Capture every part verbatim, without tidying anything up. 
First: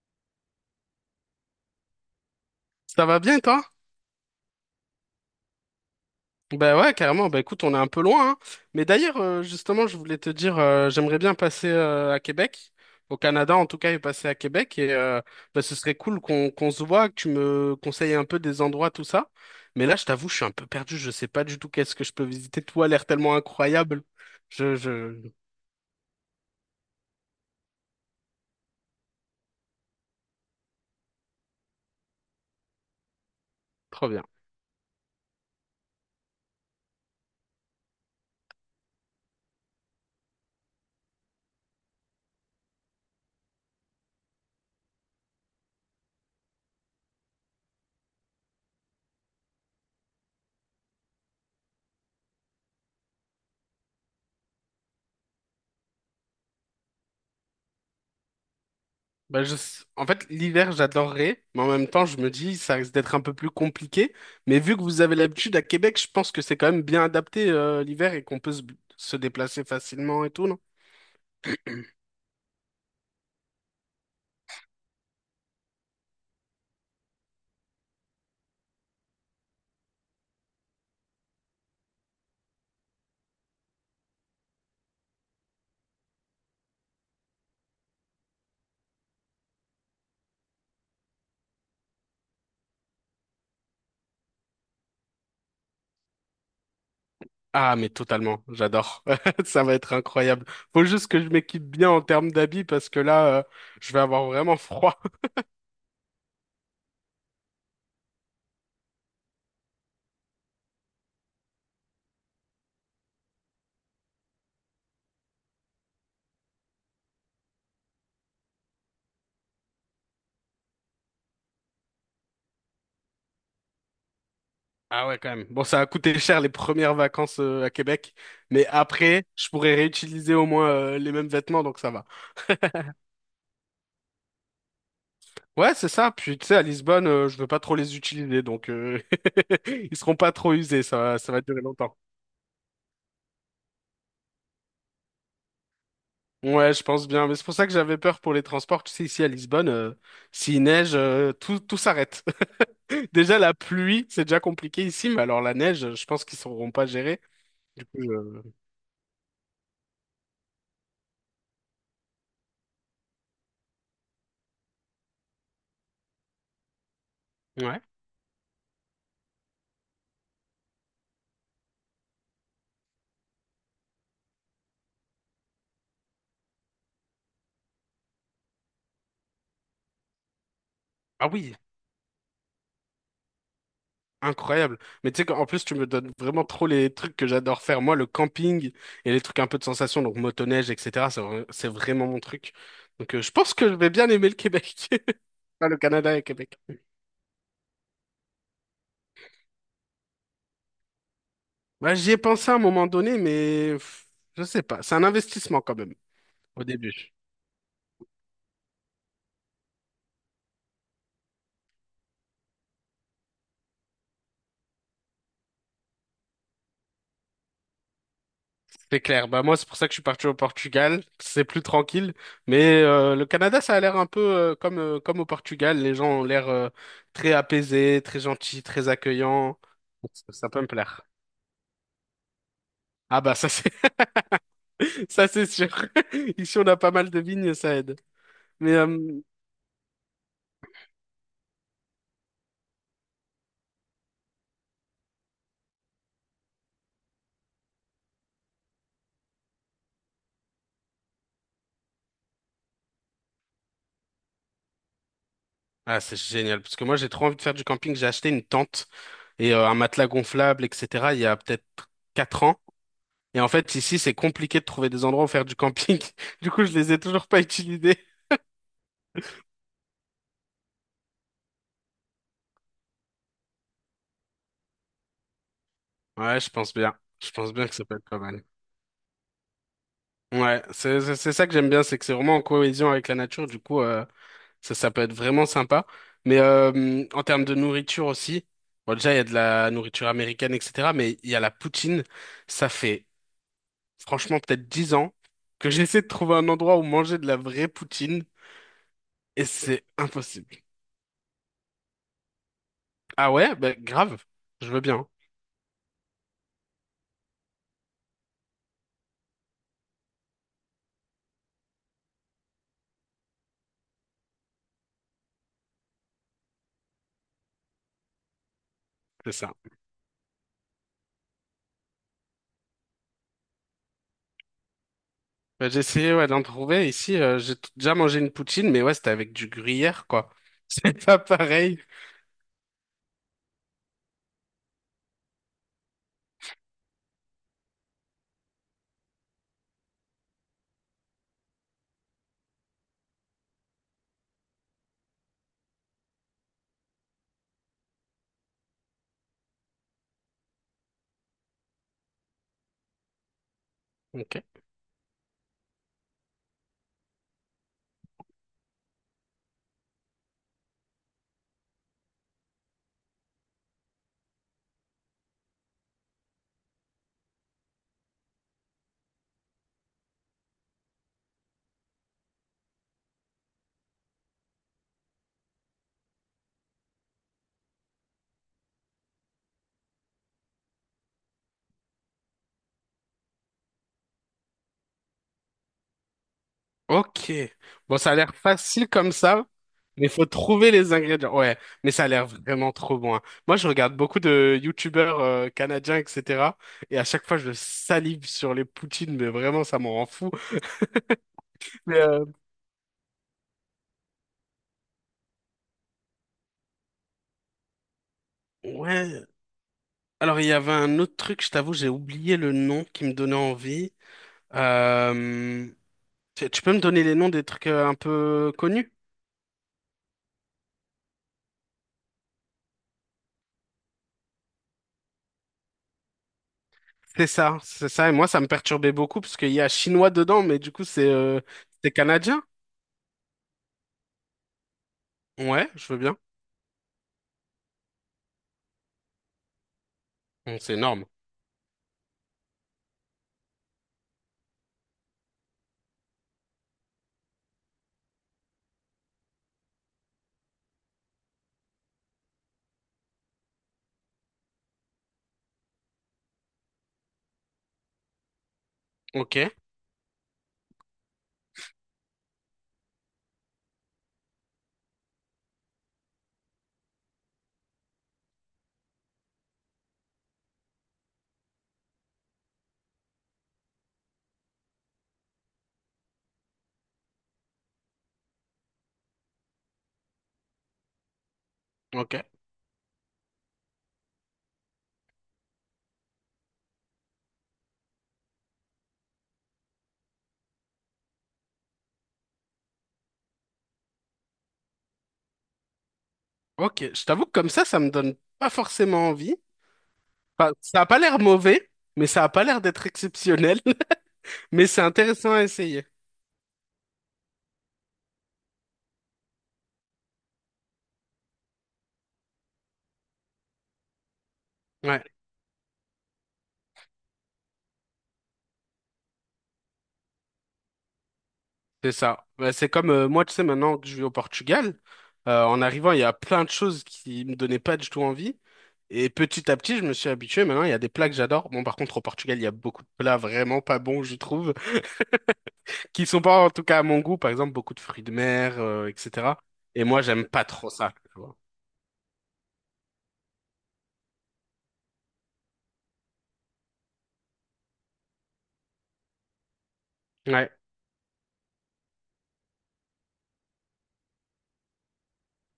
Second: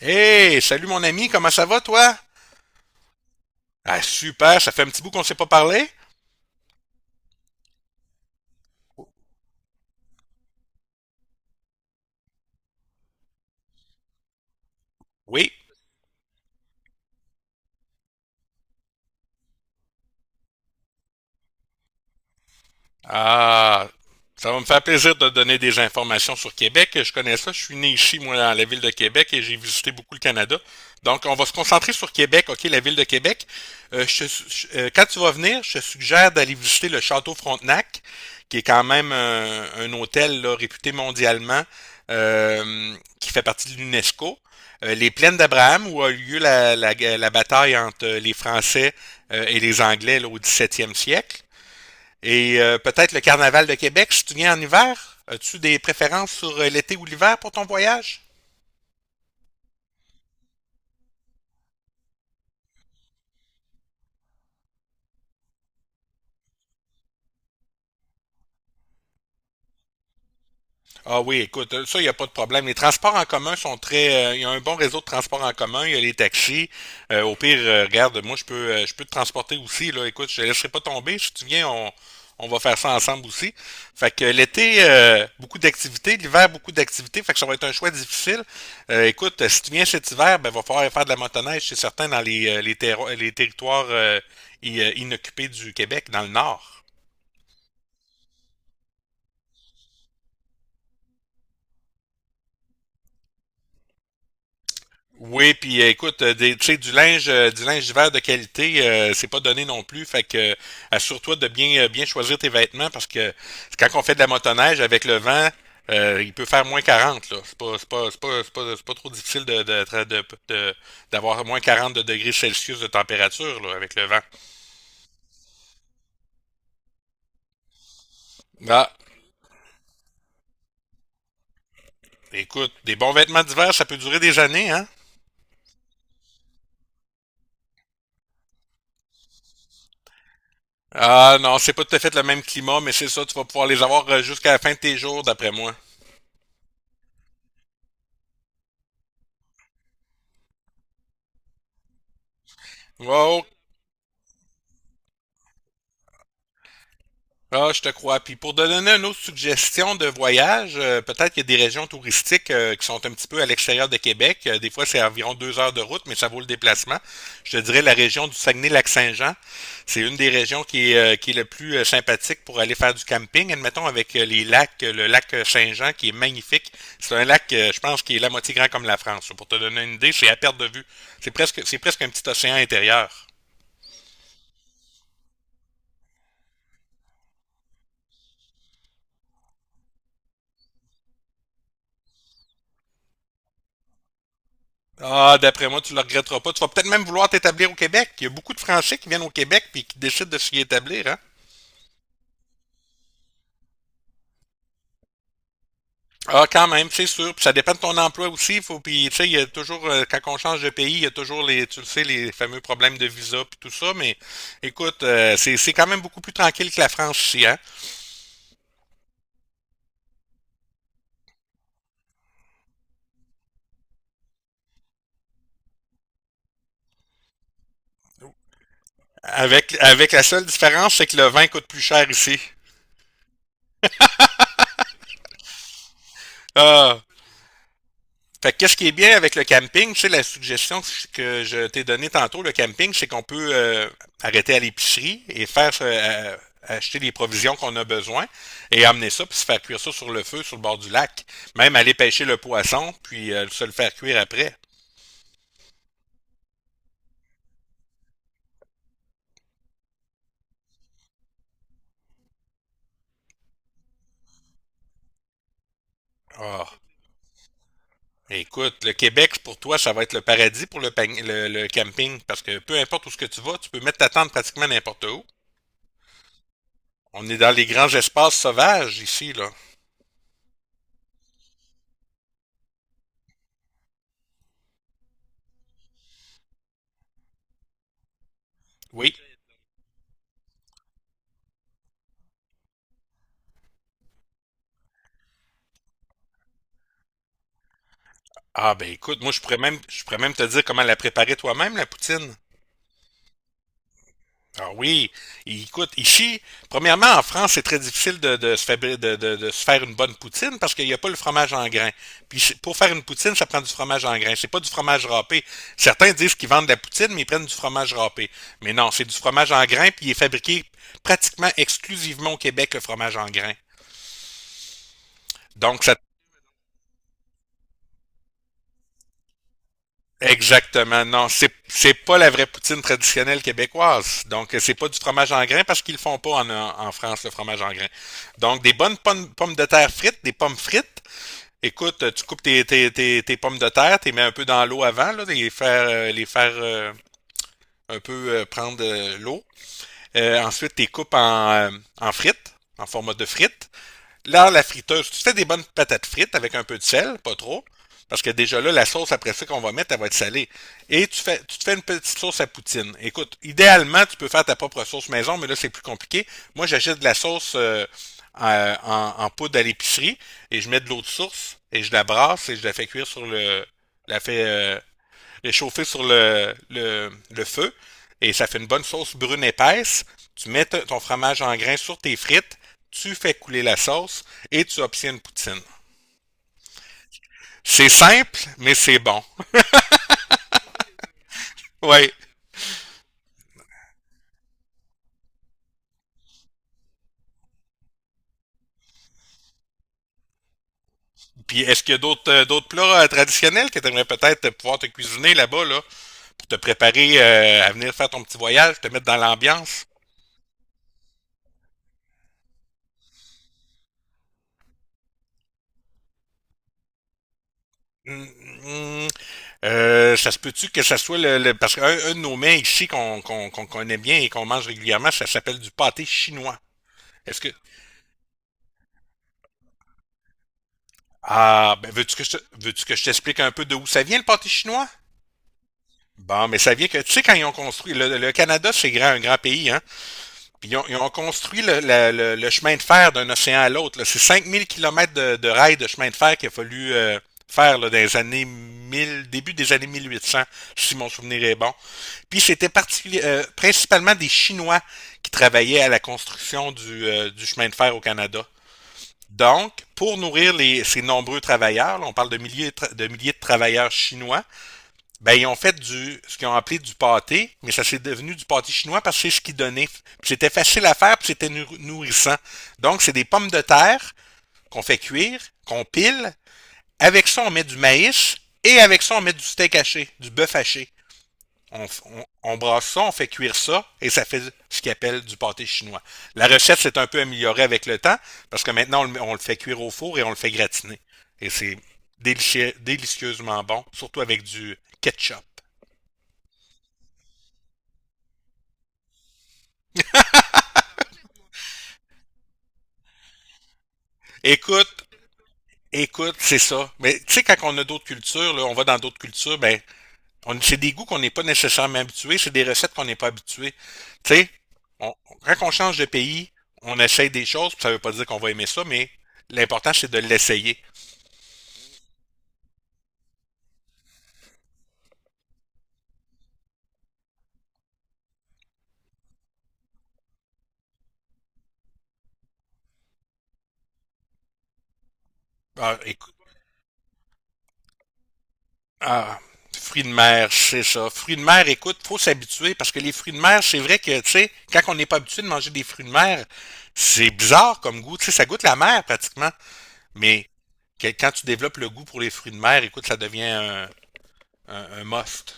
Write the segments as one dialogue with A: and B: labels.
A: Hey, salut mon ami, comment ça va toi?
B: Ça va bien, toi?
A: Ah super, ça fait un petit bout qu'on ne s'est pas parlé?
B: Ben ouais, carrément. Ben écoute, on est un peu loin, hein. Mais d'ailleurs, euh, justement, je voulais te dire, euh, j'aimerais bien passer euh, à Québec, au Canada en tout cas, et passer à Québec. Et euh,
A: Oui.
B: ben, ce serait cool qu'on qu'on se voit, que tu me conseilles un peu des endroits, tout ça. Mais là, je t'avoue, je suis un peu perdu. Je sais pas du tout qu'est-ce que je peux visiter. Tout a l'air tellement
A: Ah,
B: incroyable.
A: ça va me
B: Je,
A: faire plaisir
B: je,
A: de donner des informations sur Québec. Je connais ça. Je suis né ici, moi, dans la ville de Québec et j'ai visité beaucoup le Canada. Donc, on va se concentrer sur Québec, OK, la ville de Québec. Euh,
B: Trop bien.
A: je te su- je- euh, Quand tu vas venir, je te suggère d'aller visiter le Château Frontenac, qui est quand même un, un hôtel là, réputé mondialement, euh, qui fait partie de l'UNESCO. Euh, les plaines d'Abraham, où a eu lieu la, la- la bataille entre les Français euh, et les Anglais là, au dix-septième siècle. Et euh, peut-être le Carnaval de Québec, si tu viens en hiver. As-tu des préférences sur euh, l'été ou l'hiver pour ton voyage?
B: Bah, je... En fait, l'hiver, j'adorerais, mais en même temps, je me dis, ça risque d'être un peu plus compliqué. Mais vu que vous avez l'habitude à Québec, je pense que c'est quand même bien adapté, euh, l'hiver et qu'on peut se se déplacer facilement et tout, non?
A: Ah oui, écoute, euh, ça, il n'y a pas de problème. Les transports en commun sont très. euh, Il y a un bon réseau de transports en commun, il y a les taxis. Euh, au pire, euh, regarde, moi, je peux, euh, je peux te transporter aussi. Là. Écoute, je ne laisserai pas tomber. Si tu viens, on, on va faire ça ensemble aussi. Fait que euh, l'été, euh, beaucoup d'activités. L'hiver, beaucoup d'activités. Fait que ça va être un choix difficile. Euh, écoute, euh, si tu viens cet hiver, ben, va falloir faire de la motoneige, c'est certain, dans les, euh, les, terro- les territoires euh, i- euh, inoccupés du Québec, dans le nord.
B: Ah, mais totalement, j'adore. Ça va être incroyable. Faut juste que je m'équipe bien en termes d'habits parce que là, euh, je vais avoir vraiment froid.
A: Oui, puis euh, écoute, euh, des, tu sais, du linge, euh, du linge d'hiver de qualité, euh, c'est pas donné non plus. Fait que euh, assure-toi de bien, euh, bien choisir tes vêtements parce que quand on fait de la motoneige avec le vent, euh, il peut faire moins quarante là. C'est pas, c'est pas, c'est pas, c'est pas, c'est pas trop difficile de, de, tra- de- de- d'avoir moins quarante de degrés Celsius de température, là, avec le vent.
B: Ah ouais, quand même. Bon, ça a coûté cher les premières vacances, euh, à Québec, mais
A: Ah,
B: après, je pourrais réutiliser au moins, euh, les mêmes vêtements, donc ça va.
A: écoute, des bons vêtements d'hiver, ça peut durer des années, hein?
B: Ouais, c'est ça. Puis tu sais, à Lisbonne, euh, je veux pas trop les utiliser, donc euh, ils seront pas trop usés. Ça, va- ça
A: Ah
B: va
A: non,
B: durer
A: c'est pas tout
B: longtemps.
A: à fait le même climat, mais c'est ça, tu vas pouvoir les avoir euh, jusqu'à la fin de tes jours, d'après moi.
B: Ouais, je pense bien. Mais c'est pour ça que j'avais peur pour les transports. Tu sais, ici à Lisbonne, euh, s'il neige, euh, tout, tout s'arrête. Déjà
A: Ouais.
B: la pluie, c'est déjà compliqué ici, mais alors la neige, je pense qu'ils sauront pas gérer.
A: Ah, je
B: Du
A: te crois. Puis
B: coup,
A: pour te donner une autre suggestion de voyage, euh, peut-être qu'il y a des régions touristiques euh, qui sont un petit peu à l'extérieur de Québec. Euh, des fois, c'est environ deux heures de route, mais ça vaut le déplacement. Je te
B: je- ouais.
A: dirais la région du Saguenay-Lac-Saint-Jean. C'est une des régions qui est, euh, qui est le plus euh, sympathique pour aller faire du camping. Admettons avec euh, les lacs, euh, le lac euh, Saint-Jean qui est magnifique. C'est un lac, euh, je pense, qui est la moitié grand comme la France. Pour te donner une idée, c'est à perte de vue.
B: Ah
A: C'est
B: oui,
A: presque, c'est presque un petit océan intérieur.
B: incroyable. Mais tu sais qu'en plus, tu me donnes vraiment trop les trucs que j'adore faire. Moi, le camping et les trucs un peu de sensation, donc motoneige, et cetera. C'est vra- c'est vraiment mon truc. Donc, euh, je pense que je vais bien aimer le Québec.
A: Ah,
B: Ah,
A: d'après
B: le
A: moi, tu le
B: Canada et
A: regretteras pas.
B: Québec.
A: Tu vas peut-être même vouloir t'établir au Québec. Il y a beaucoup de Français qui viennent au Québec puis qui décident de s'y établir, hein?
B: Bah, j'y ai pensé à un moment donné, mais pff, je sais pas. C'est un investissement quand même,
A: Ah,
B: au
A: quand même,
B: début.
A: c'est sûr. Puis ça dépend de ton emploi aussi. Faut, puis, tu sais, il y a toujours, euh, quand on change de pays, il y a toujours les, tu le sais, les fameux problèmes de visa puis tout ça. Mais écoute, euh, c'est, c'est quand même beaucoup plus tranquille que la France ici, hein?
B: C'est clair. Bah, moi, c'est pour ça que je suis parti au Portugal. C'est plus tranquille. Mais euh, le Canada, ça a l'air un peu euh, comme, euh, comme au Portugal. Les gens ont l'air euh, très apaisés, très gentils, très accueillants.
A: Avec,
B: Donc,
A: avec la
B: Ça
A: seule
B: ça peut me
A: différence,
B: plaire.
A: c'est que le vin coûte plus cher ici.
B: Ah bah ça c'est ça c'est sûr. Ici on a pas
A: Ah,
B: mal de vignes, ça aide.
A: fait que
B: Mais
A: qu'est-ce qui est
B: euh,
A: bien avec le camping, tu sais, la suggestion que je t'ai donnée tantôt, le camping, c'est qu'on peut euh, arrêter à l'épicerie et faire euh, euh, acheter les provisions qu'on a besoin et amener ça, puis se faire cuire ça sur le feu, sur le bord du lac. Même aller pêcher le poisson, puis euh, se le faire cuire après.
B: ah c'est génial parce que moi j'ai trop envie de faire du camping. J'ai acheté une tente et euh, un matelas gonflable, et cetera. Il y a peut-être quatre ans. Et en fait, ici, c'est compliqué de trouver des endroits où faire du camping. Du coup,
A: Oh,
B: je les ai toujours pas utilisés.
A: écoute, le Québec, pour toi, ça va être le paradis pour le, pang- le, le camping, parce que peu importe où ce que tu vas, tu peux mettre ta tente pratiquement n'importe où.
B: Ouais, je pense bien.
A: On
B: Je
A: est dans
B: pense
A: les
B: bien que ça
A: grands
B: peut être pas
A: espaces
B: mal.
A: sauvages ici, là.
B: Ouais, c'est c'est c'est ça que j'aime bien, c'est que c'est vraiment en cohésion avec la nature. Du coup, euh, ça ça peut être vraiment sympa. Mais euh, en termes de nourriture aussi, bon déjà
A: Oui.
B: il y a de la nourriture américaine, et cetera. Mais il y a la poutine. Ça fait franchement peut-être dix ans que j'essaie de trouver un endroit où manger de la vraie poutine
A: Ah ben écoute, moi je
B: et
A: pourrais même
B: c'est
A: je pourrais même te
B: impossible.
A: dire comment la préparer toi-même, la poutine.
B: Ah ouais, bah, grave, je
A: Ah
B: veux bien,
A: oui, Il- écoute, ici, premièrement, en France, c'est très difficile de, de se fabri- de, de- de se faire une bonne poutine parce qu'il n'y a pas le fromage en grains. Puis c'est- pour faire une poutine, ça prend du fromage en grains. C'est pas du fromage râpé. Certains disent qu'ils vendent de la poutine, mais ils prennent du fromage râpé. Mais non, c'est du
B: c'est
A: fromage
B: ça.
A: en grains, puis il est fabriqué pratiquement exclusivement au Québec, le fromage en grains.
B: Bah, j'ai
A: Donc, ça
B: essayé ouais, d'en trouver ici, euh, j'ai t- déjà mangé une poutine, mais ouais, c'était avec du gruyère, quoi.
A: Exactement.
B: C'est pas
A: Non, c'est
B: pareil.
A: c'est pas la vraie poutine traditionnelle québécoise. Donc euh, c'est pas du fromage en grain parce qu'ils le font pas en, en France le fromage en grain. Donc des bonnes pommes, pommes de terre frites, des pommes frites. Écoute, euh, tu coupes tes, tes, tes, tes pommes de terre, t'es mets un peu dans l'eau avant là, les faire euh, les faire euh, un peu euh, prendre euh, l'eau. Euh, ensuite, t'es coupes en euh, en frites, en format de frites.
B: Ok.
A: Là, la friteuse, tu fais des bonnes patates frites avec un peu de sel, pas trop, parce que déjà là, la sauce après ça qu'on va mettre, elle va être salée. Et tu, fais, tu te fais une petite sauce à poutine. Écoute, idéalement, tu peux faire ta propre sauce maison, mais là, c'est plus compliqué. Moi, j'achète de la sauce euh, en, en, en poudre à l'épicerie et je mets de l'eau de source et je la brasse et je la fais cuire sur le. La fais euh, réchauffer sur le, le, le feu et ça fait une bonne sauce brune épaisse. Tu mets ton fromage en grains sur tes frites, tu fais couler la sauce et tu obtiens une poutine.
B: Ok.
A: C'est
B: Bon, ça a l'air
A: simple, mais
B: facile
A: c'est
B: comme
A: bon.
B: ça, mais il faut trouver les ingrédients. Ouais, mais ça a
A: Ouais.
B: l'air vraiment trop bon, hein. Moi, je regarde beaucoup de youtubeurs euh, canadiens, et cetera. Et à chaque fois, je salive sur les poutines, mais vraiment, ça m'en rend fou.
A: Puis est-ce qu'il y a
B: Mais euh,
A: d'autres euh, d'autres plats euh, traditionnels que tu aimerais peut-être pouvoir te cuisiner là-bas là pour te préparer euh, à venir faire ton petit voyage, te mettre dans
B: ouais.
A: l'ambiance?
B: Alors, il y avait un autre truc, je t'avoue, j'ai oublié le nom qui me donnait envie. Euh, tu tu peux me donner les noms des trucs euh, un
A: Mm,
B: peu connus?
A: mm, euh, Ça se peut-tu que ça soit le, le- parce qu'un un de nos mets ici qu'on qu'on qu'on connaît bien et qu'on mange régulièrement, ça s'appelle du pâté chinois.
B: C'est
A: Est-ce que
B: ça, c'est ça. Et moi, ça me perturbait beaucoup parce qu'il y a chinois dedans, mais du coup, c'est euh,
A: ah ben
B: c'est
A: veux-tu que je
B: canadien.
A: te- veux-tu que je t'explique un peu de où ça vient le pâté chinois?
B: Ouais, je veux bien.
A: Bon, mais ça vient que tu sais quand ils ont construit le, le Canada, c'est grand, un grand pays, hein.
B: Bon,
A: Puis
B: c'est
A: ils ont, ils
B: énorme.
A: ont construit le, la- le- le chemin de fer d'un océan à l'autre là. C'est cinq mille kilomètres de, de rails de chemin de fer qu'il a fallu euh, faire là, dans les années mille, début des années mille huit cents, si mon souvenir est bon. Puis c'était particuli- euh, principalement des Chinois qui travaillaient à la construction du, euh, du chemin de fer au Canada.
B: Ok,
A: Donc, pour nourrir les, ces nombreux travailleurs, là, on parle de milliers de, tra- de milliers de travailleurs chinois, ben, ils ont fait du, ce qu'ils ont appelé du pâté, mais ça s'est devenu du pâté chinois parce que c'est ce qu'ils donnaient. Puis C'était facile à faire, puis c'était nourrissant. Donc, c'est des pommes de terre qu'on fait cuire, qu'on pile. Avec ça, on met du maïs et avec ça, on met du steak haché, du bœuf haché. On, f-
B: ok,
A: on- on brasse ça, on fait cuire ça et ça fait ce qu'ils appellent du pâté chinois. La recette s'est un peu améliorée avec le temps parce que maintenant, on le, on le fait cuire au four et on le fait gratiner. Et c'est délicie- délicieusement bon, surtout avec du ketchup.
B: ok. Je t'avoue que comme ça, ça me donne pas forcément envie. Enfin, ça a pas l'air mauvais, mais ça a pas l'air d'être exceptionnel. Mais c'est
A: Écoute,
B: intéressant à essayer.
A: écoute, c'est ça. Mais tu sais, quand on a d'autres cultures, là, on va dans d'autres cultures, ben, on, c'est des goûts qu'on n'est pas nécessairement habitués, c'est des recettes qu'on n'est pas habitué. Tu sais,
B: Ouais.
A: on- quand on change de pays, on essaye des choses, puis ça veut pas dire qu'on va aimer ça, mais l'important, c'est de l'essayer.
B: C'est ça. Bah, c'est comme euh, moi, tu sais, maintenant que je vis au Portugal, euh, en arrivant, il y a plein de choses qui me donnaient pas du tout envie. Et petit à petit, je me suis habitué. Maintenant, il y a des plats que j'adore. Bon, par contre, au Portugal, il y a beaucoup de plats vraiment pas bons, je trouve,
A: Ah,
B: qui sont
A: écoute,
B: pas en tout cas à mon goût. Par exemple, beaucoup de fruits de mer, euh,
A: ah,
B: et cetera. Et
A: fruits
B: moi,
A: de
B: j'aime pas
A: mer,
B: trop
A: c'est
B: ça,
A: ça.
B: tu
A: Fruits
B: vois.
A: de mer, écoute, faut s'habituer, parce que les fruits de mer, c'est vrai que, tu sais, quand on n'est pas habitué de manger des fruits de mer, c'est bizarre comme goût, tu sais, ça goûte la mer, pratiquement. Mais
B: Ouais.
A: que- quand tu développes le goût pour les fruits de mer, écoute, ça devient un, un- un must.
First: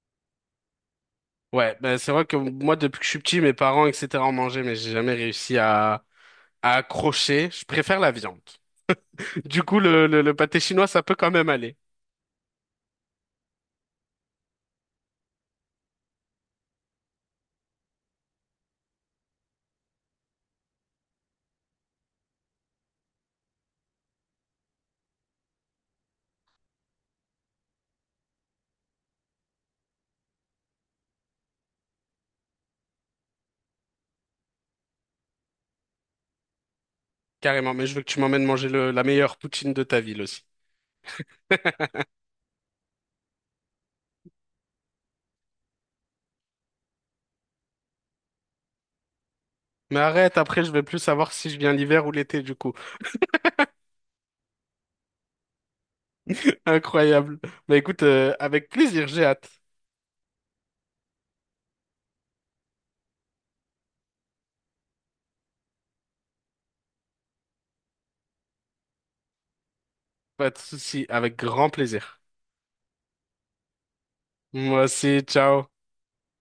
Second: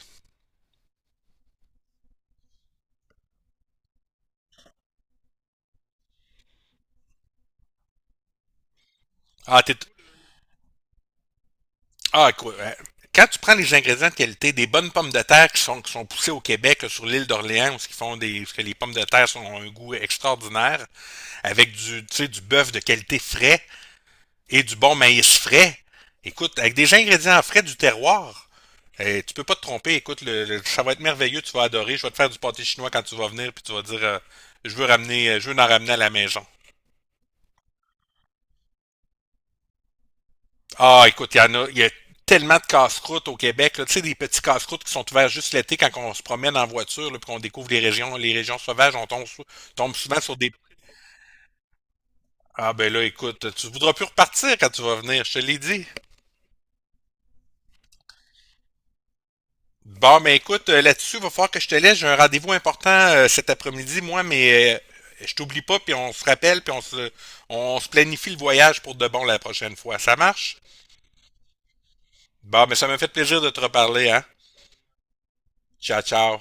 B: Ouais. Ben c'est vrai que moi, depuis que je suis petit, mes parents, et cetera, en mangeaient, mais j'ai jamais réussi à, à accrocher. Je préfère la viande.
A: Ah,
B: Du coup,
A: t'es-
B: le, le, le pâté chinois, ça peut quand même aller.
A: ah, quoi, hein. Quand tu prends les ingrédients de qualité, des bonnes pommes de terre qui sont, qui sont poussées au Québec, là, sur l'île d'Orléans, où ce qu'ils font des, parce que les pommes de terre sont- ont un goût extraordinaire, avec du, tu sais, du bœuf de qualité frais et du bon maïs frais. Écoute, avec des ingrédients frais du terroir, euh, tu peux pas te tromper. Écoute, le- le- ça va être merveilleux, tu vas adorer. Je vais te faire du pâté chinois quand tu vas venir, puis tu vas dire, euh, je veux ramener, je veux en ramener à la maison.
B: Carrément, mais je veux que tu m'emmènes manger le- la meilleure poutine de ta ville aussi.
A: Ah, écoute, il y en a, il y a tellement de casse-croûtes au Québec là. Tu sais, des petits casse-croûtes qui sont ouverts juste l'été quand on se promène en voiture, là, puis qu'on découvre les régions, les régions sauvages, on tombe, sou- tombe
B: Mais
A: souvent sur
B: arrête,
A: des.
B: après je vais plus savoir si je viens l'hiver ou l'été du coup.
A: Ah ben là, écoute, tu voudras plus repartir quand tu vas venir, je te l'ai dit.
B: Incroyable. Bah écoute, euh, avec plaisir, j'ai hâte.
A: Bon, ben écoute, euh, là-dessus, il va falloir que je te laisse. J'ai un rendez-vous important euh, cet après-midi, moi, mais euh, je t'oublie pas, puis on se rappelle, puis on se, on se planifie le voyage pour de bon la prochaine fois. Ça
B: Pas
A: marche?
B: de souci, avec grand plaisir.
A: Bon, ben ça m'a fait plaisir de te reparler, hein?
B: Moi aussi, ciao.
A: Ciao, ciao.